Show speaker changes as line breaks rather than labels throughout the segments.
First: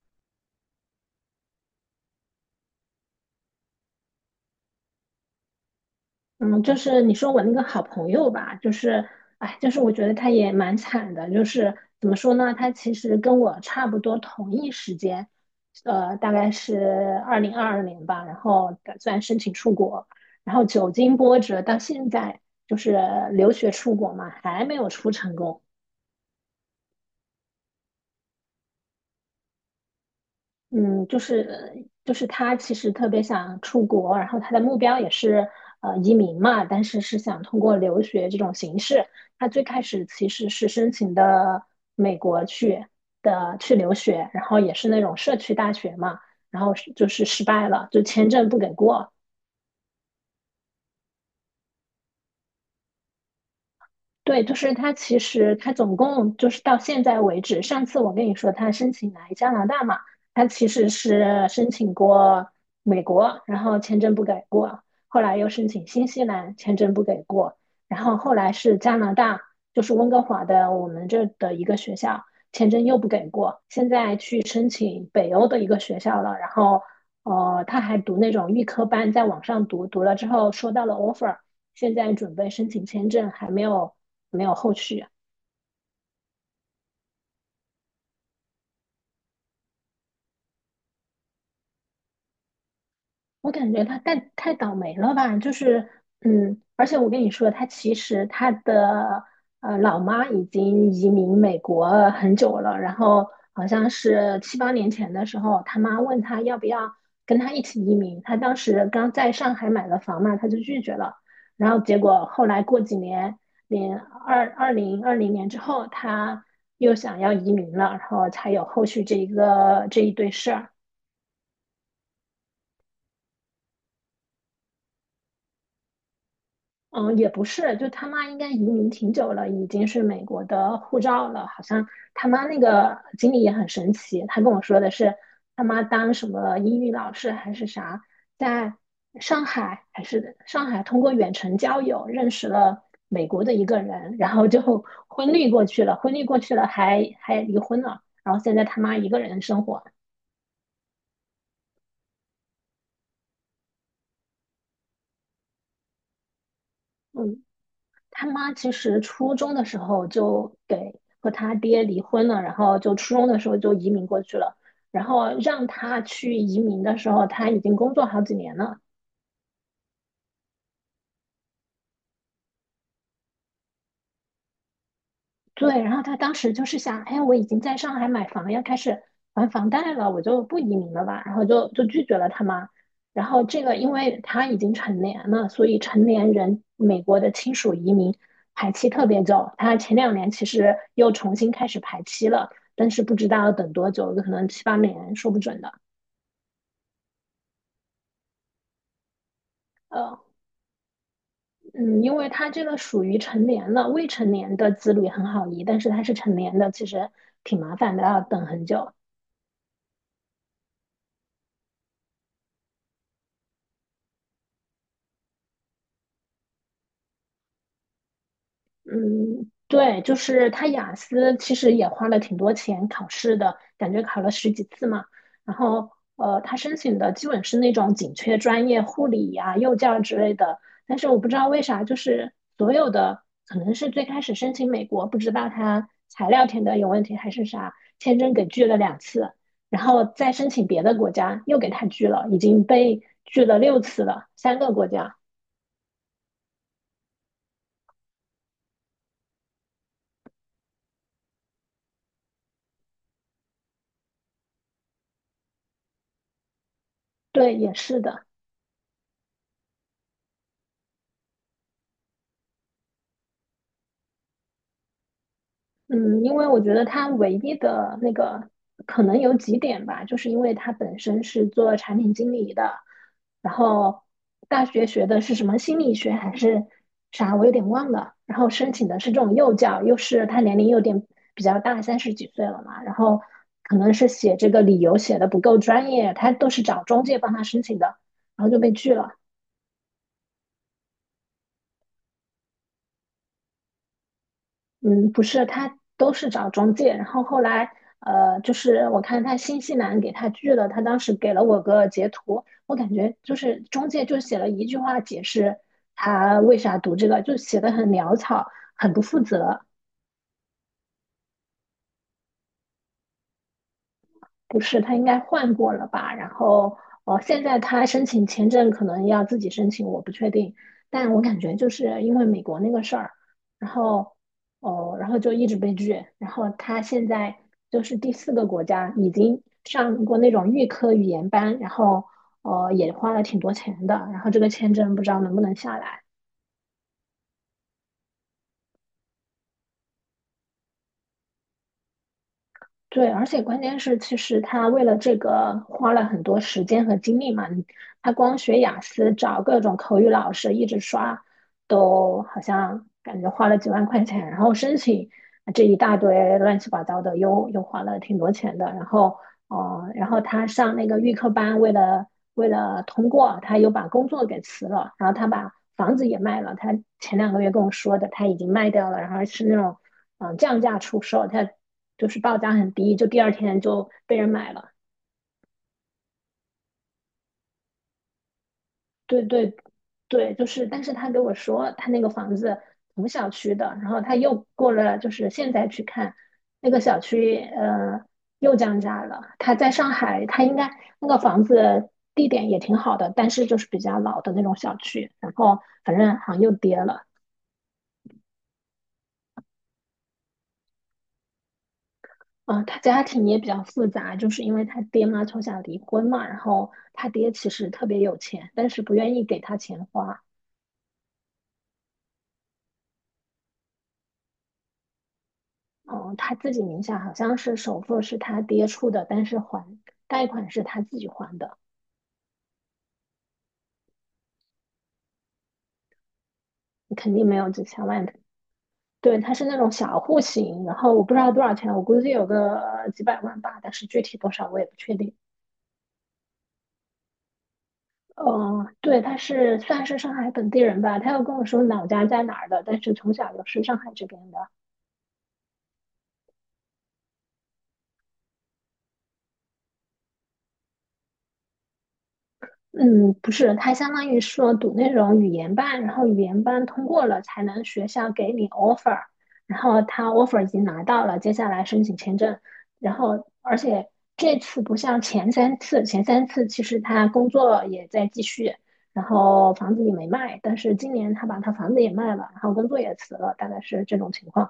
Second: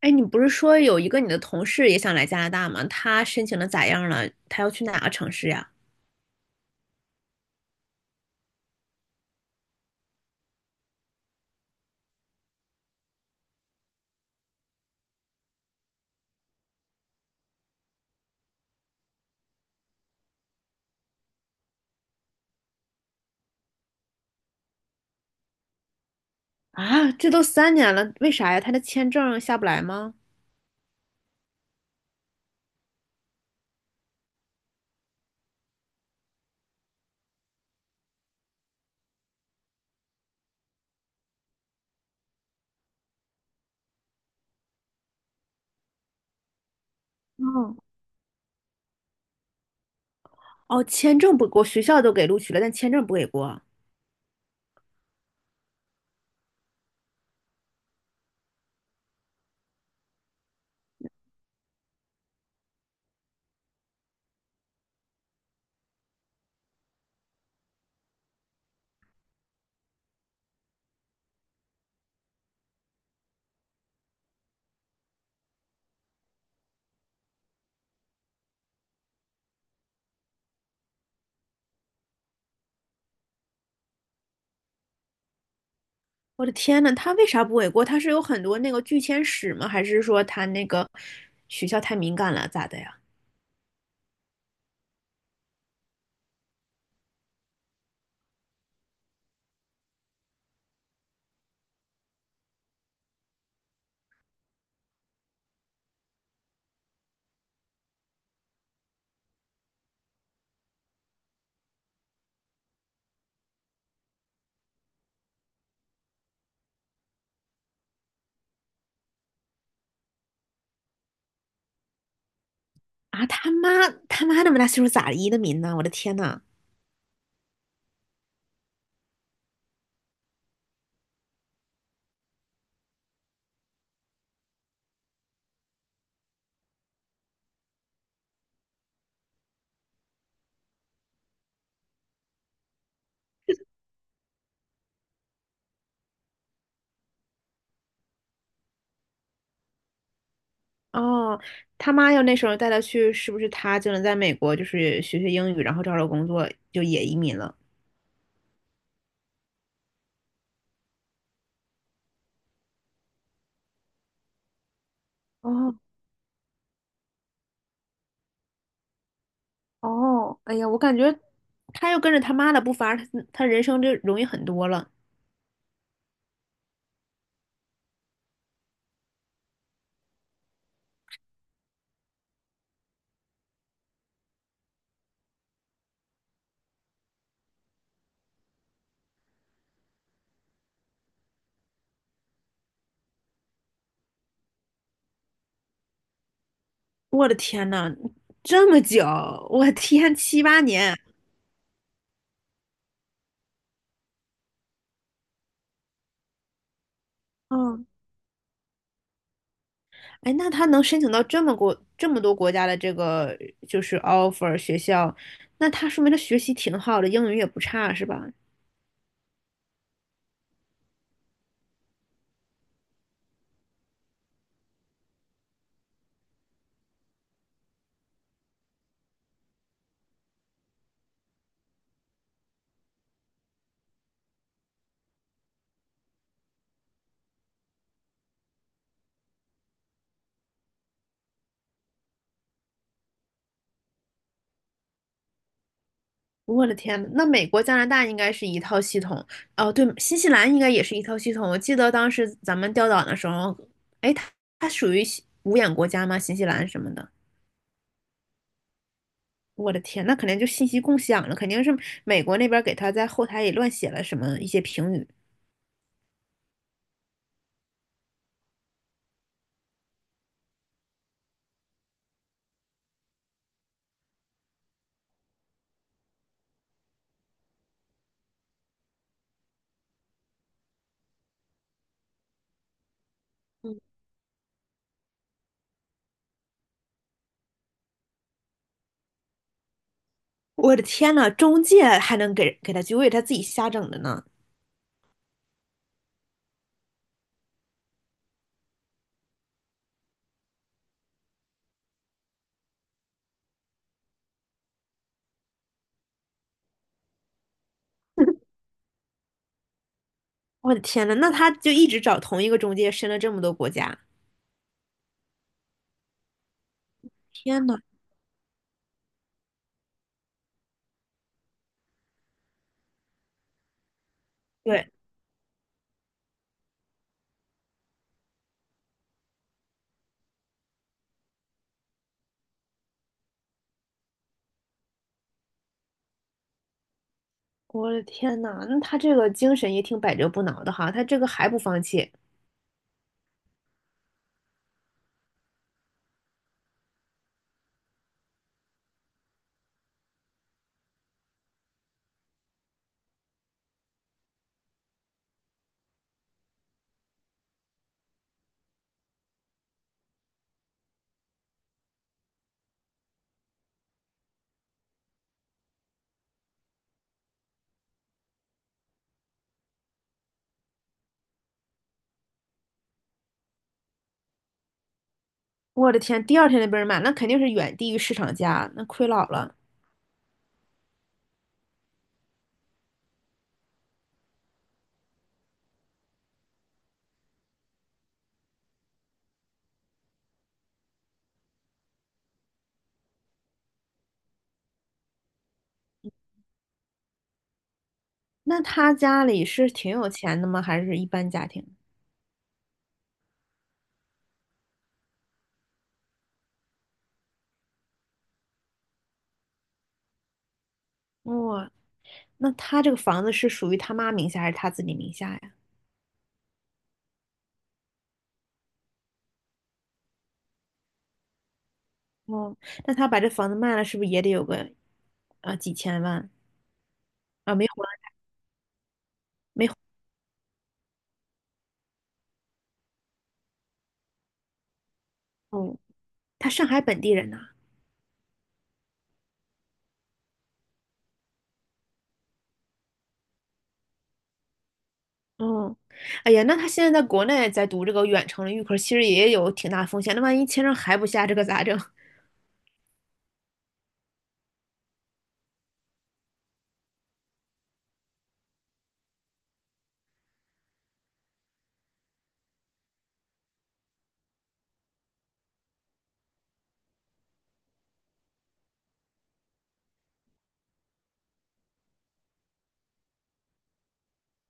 哎，你不是说有一个你的同事也想来加拿大吗？他申请的咋样了？他要去哪个城市呀？
嗯，就是你说我那个好朋友吧，就是我觉得他也蛮惨的，就是怎么说呢，他其实跟我差不多同一时间，大概是2022年吧，然后打算申请出国，然后久经波折，到现在就是留学出国嘛，还没有出成功。
啊，这都3年了，为啥呀？他的签证下不来吗？
嗯，就是他其实特别想出国，然后他的目标也是移民嘛，但是是想通过留学这种形式。他最开始其实是申请的美国去的去留学，然后也是那种社区大学嘛，然后失败
哦，
了，就签证不给过。
哦，签证不过，学校都给录取了，但签证不给过。
对，就是他其实他总共就是到现在为止，上次我跟你说他申请来加拿大嘛，他其实是申请过美国，然后签证不给过，后来又申请新西兰，签证不给过，然后后来是加拿大，就是温哥华的我们这的一个学校，签证又不给过，现在去申请北欧的一个学校了，然后他还读那种预科班，在网上读，读了之后收到了 offer。现在准备申请签证，还没有没有后续啊。
我的天呐，他为啥不给过？他是有很多那个拒签史吗？还是说他那个学校太敏感了，咋的呀？
我感觉他太倒霉了吧，就是，嗯，而且我跟你说，他其实他的老妈已经移民美国很久了，然后好像是七八年前的时候，他妈问他要不要跟他一起移民，他当时刚在上海买了房嘛，他就拒绝了，然后结果后来过几年，2020年之后，他又想要移民了，然后才有后续这一堆事儿。
啊，他妈那么大岁数咋移的民呢？我的天呐！
嗯，也不是，就他妈应该移民挺久了，已经是美国的护照了。好像他妈那个经历也很神奇，他跟我说的是他妈当什么英语老师还是啥，在上海通过远程交友认识了美国的一个人，然后就 婚绿过去了，婚绿过去了还离婚了，然后现在他妈一个人生活。
哦，他妈要那时候带他去，是不是他就能在美国就是学学英语，然后找找工作，就也移民
嗯。
了？
他妈其实初中的时候就给和他爹离婚了，然后就初中的时候就移民过去了，然后让
哦
他去移民的时候，他已经工作好几年了。
哦，哎呀，我感觉他要跟着他妈的步伐，他人生就容易很多了。
对，然后他当时就是想，哎呀我已经在上海买房，要开始还房贷了，我就不移民了吧，然后就拒绝了他妈。然后这个，因为他已经成年了，所以成年人美国的亲属移民排期特别久。他前两年其实又重新开始排期了，但是不知道要等多久，可能七八年，说不准的。
我的天呐，这么久，我的天，
呃，
7、8年，
嗯，因为他这个属于成年了，未成年的子女很好移，但是他是成年的，其实挺麻
嗯，
烦的，要等很久。
哎，那他能申请到这么国这么多国家的这个就是 offer 学校，那他说明他学习挺好的，英语也不差，是吧？
嗯，对，就是他雅思其实也花了挺多钱考试的，感觉考了10几次嘛。然后他申请的基本是那种紧缺专业，护理呀、幼教之类的。但是我不知道为啥，就是所有的可能是最开始申请美国，不知道他材料填的有问题还是啥，签证给拒了2次，然后再申请别的国家又给他拒了，已经被拒了6次了，3个国家。
我的天呐，那美国、加拿大应该是一套系统，哦，对，新西兰应该也是一套系统。我记得当时咱们调档的时候，哎，它属于无五眼国家吗？新西兰什么的？
对，也是的。
我的天，那肯定就信息共享了，肯定是美国那边给他在后台里乱写了什么一些评语。
嗯，因为我觉得他唯一的那个可能有几点吧，就是因为他本身是做产品经理的，然后大学学的是什么心理学还是啥，我有点忘了。然后申请的是这种幼教，又是他年龄有点比较大，30几岁了嘛，然后可能是写这个理由写的不够专业，他都是找中介帮他申请的，然后就被拒了。
我的天呐，中介还能给他机会，就为他自己瞎整的呢
嗯，不是，他都是找中介，然后后来，就是我看他新西兰给他拒了，他当时给了我个截图，我感觉就是中介就写了一句话解释他为啥读这个，就写的很潦草，很不负责。
我的天呐，那他就一直找同一个中介，申了这么多国家。
不是，他应该换过了吧？然后，现在
天呐，
他申请签证可能要自己申请，我不确定。但我感觉就是因为美国那个事儿，然后，
对，
哦、然后就一直被拒。然后他现在就是第4个国家，已经上过那种预科语言班，然后，也花了挺多钱的。然后这个签证不知道能不能下来。
我的天呐，那他这个精神也挺百折不挠的哈，他这个还不放弃。
对，而且关键是，其实他为了这个花了很多时间和精力嘛。他光学雅思，找各种口语老师一直刷，都好像感觉花了几万块钱。然后申请这一大堆乱七八糟的，又花了挺多钱的。然后然后他上那个预科班，为了通过，他又把工作给辞了，然后他把房子也卖了。他前两个月跟我说的，他已经卖掉了，然后是那种降价出售，他就是报价很低，就第2天就被人买了。
我的天，第二天就被人买，那肯定是远低于市场价，那亏
对
老
对
了。
对，就是，但是他给我说，他那个房子同小区的，然后他又过了，就是现在去看那个小区，又降价了。他在上海，他应该那个房子地点也挺好的，但是就是比较老的那种小区，然后反正好像又跌了。
那他家里是挺有钱的吗？还是一般家庭？
他家庭也比较复杂，就是因为他爹妈从小离婚嘛，然后他爹其实特别有钱，但是不愿意给他钱花。
哇、那他这个房子是属于他妈名下还是他自己名下呀？
哦，他自己名下好像是首付是他爹出的，但是还贷款是他自己还的，
哦，那他把这房子卖了，是不是也得有个啊几千万
肯定没有
啊？
几
没有
千
啊？
万的。对，他是那种小户型，然后我不知道多少钱，我估计有个几百万吧，但是具体多少我也不确定。
哦，他上海本地人呐、
嗯、对，他是算是上海本地人吧，他又跟我说老家在哪儿的，但是从小就是上海这边的。
哦，哎呀，那他现在在国内在读这个远程的预科，其实也有挺大风险。那万一签证还不下，这可咋整？
嗯，不是，它相当于说读那种语言班，然后语言班通过了才能学校给你 offer,然后他 offer 已经拿到了，接下来申请签证，然后而且这次不像前三次，前三次其实他工作也在继续，然后房子也没卖，但是今年他把他房子也卖了，然后工作也辞了，大概是这种情况，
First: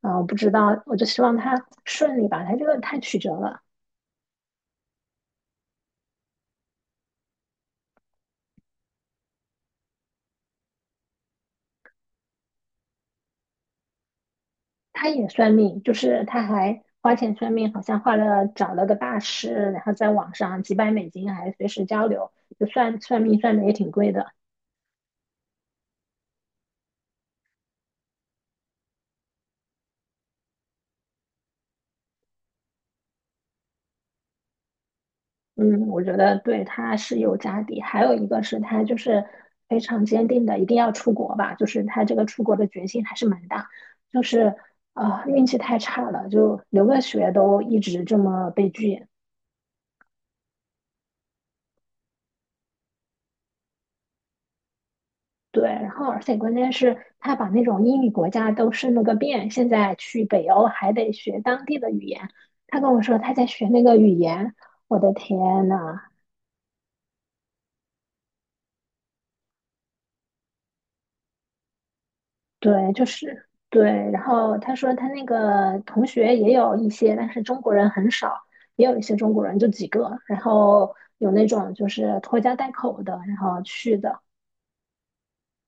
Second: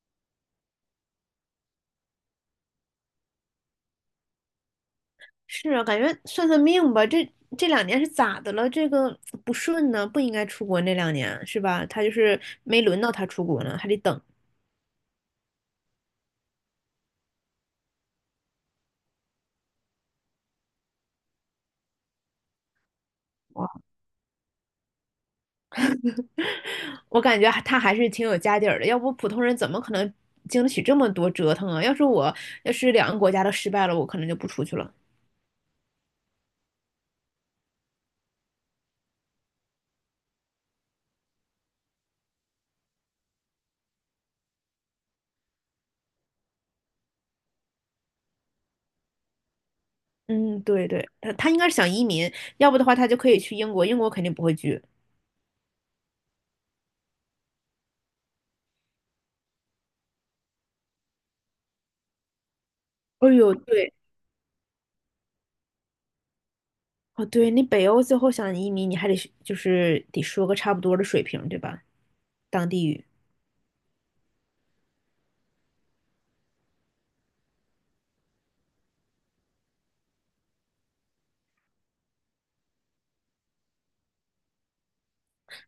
我不知道，我就希望他顺利吧，他这个太曲折了。
是啊，感觉算算命吧，这两年是咋的了？这个不顺呢，不应该出国那2年是吧？他就是没轮到他出国呢，还得等。
他也算命，就是他还花钱算命，好像花了找了个大师，然后在网上几百美金还随时交流，就算算命算的
哇
也挺贵的。
我感觉他还是挺有家底儿的，要不普通人怎么可能经得起这么多折腾啊？要是我，要是2个国家都失败了，我可能就不出去了。
嗯，我觉得对他是有家底，还有一个是他就是非常坚定的一定要出国吧，就是他这个出国的决心还是蛮大，就是运气太差了，就留个学都一直这么被拒。
嗯，对对，他应该是想移民，要不的话他就可以去英国，英国肯定不会拒。
对，然后而且关键是，他把那种英语国家都渗了个遍，现在去北欧还得学当地的语言。他跟我说他
哎
在
呦，
学那
对，
个语言，我的天呐，
哦对，你北欧最后想移民，你还得是就是得说个差不多的水平，对吧？当地
对，就
语。
是对。然后他说他那个同学也有一些，但是中国人很少，也有一些中国人就几个，然后有那种就是拖家带口的，然后去的。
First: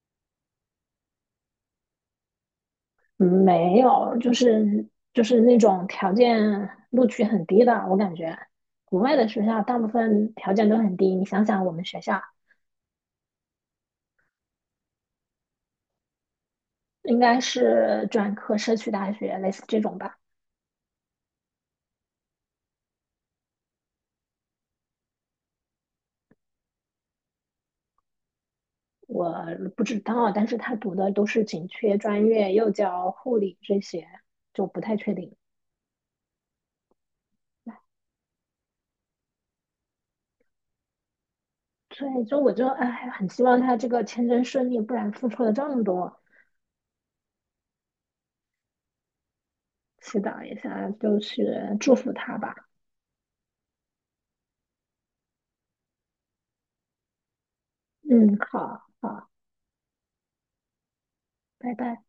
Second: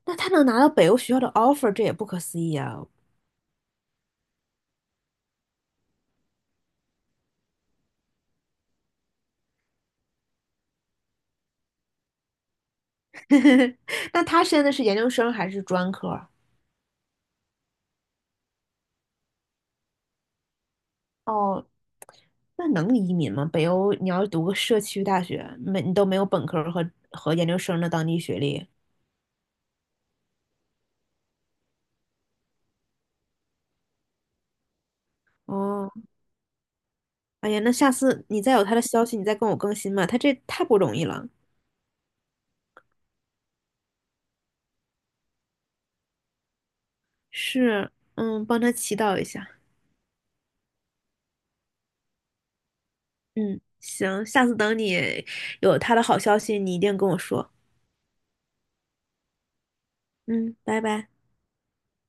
那他能拿到北欧学校的 offer，这也不可思议啊！
嗯没有，就是那种条件录取很低的，我感觉国外的学校大部分条件都很低。你想想，我们学校
那他现在是研究生还是专科啊
应该是专科社区大学，类似这种吧？
哦，那能移民吗？北欧你要读个社区大学，没你都没有本科儿和研究生的当地学历。
我不知道，但是他读的都是紧缺专业，幼教、护理这些，就不太确定。
哦，哎呀，那下次你再有他的消息，你再跟我更新吧。他这太不容易了。
所以就我就哎，很希望他这个签证顺利，不然付出了这么多，
是，嗯，帮他祈祷一下。
祈祷一下，就是祝福他吧。
嗯，行，下次等你有他的好消息，你一定跟我说。
嗯，好好，
嗯，拜拜。
拜拜。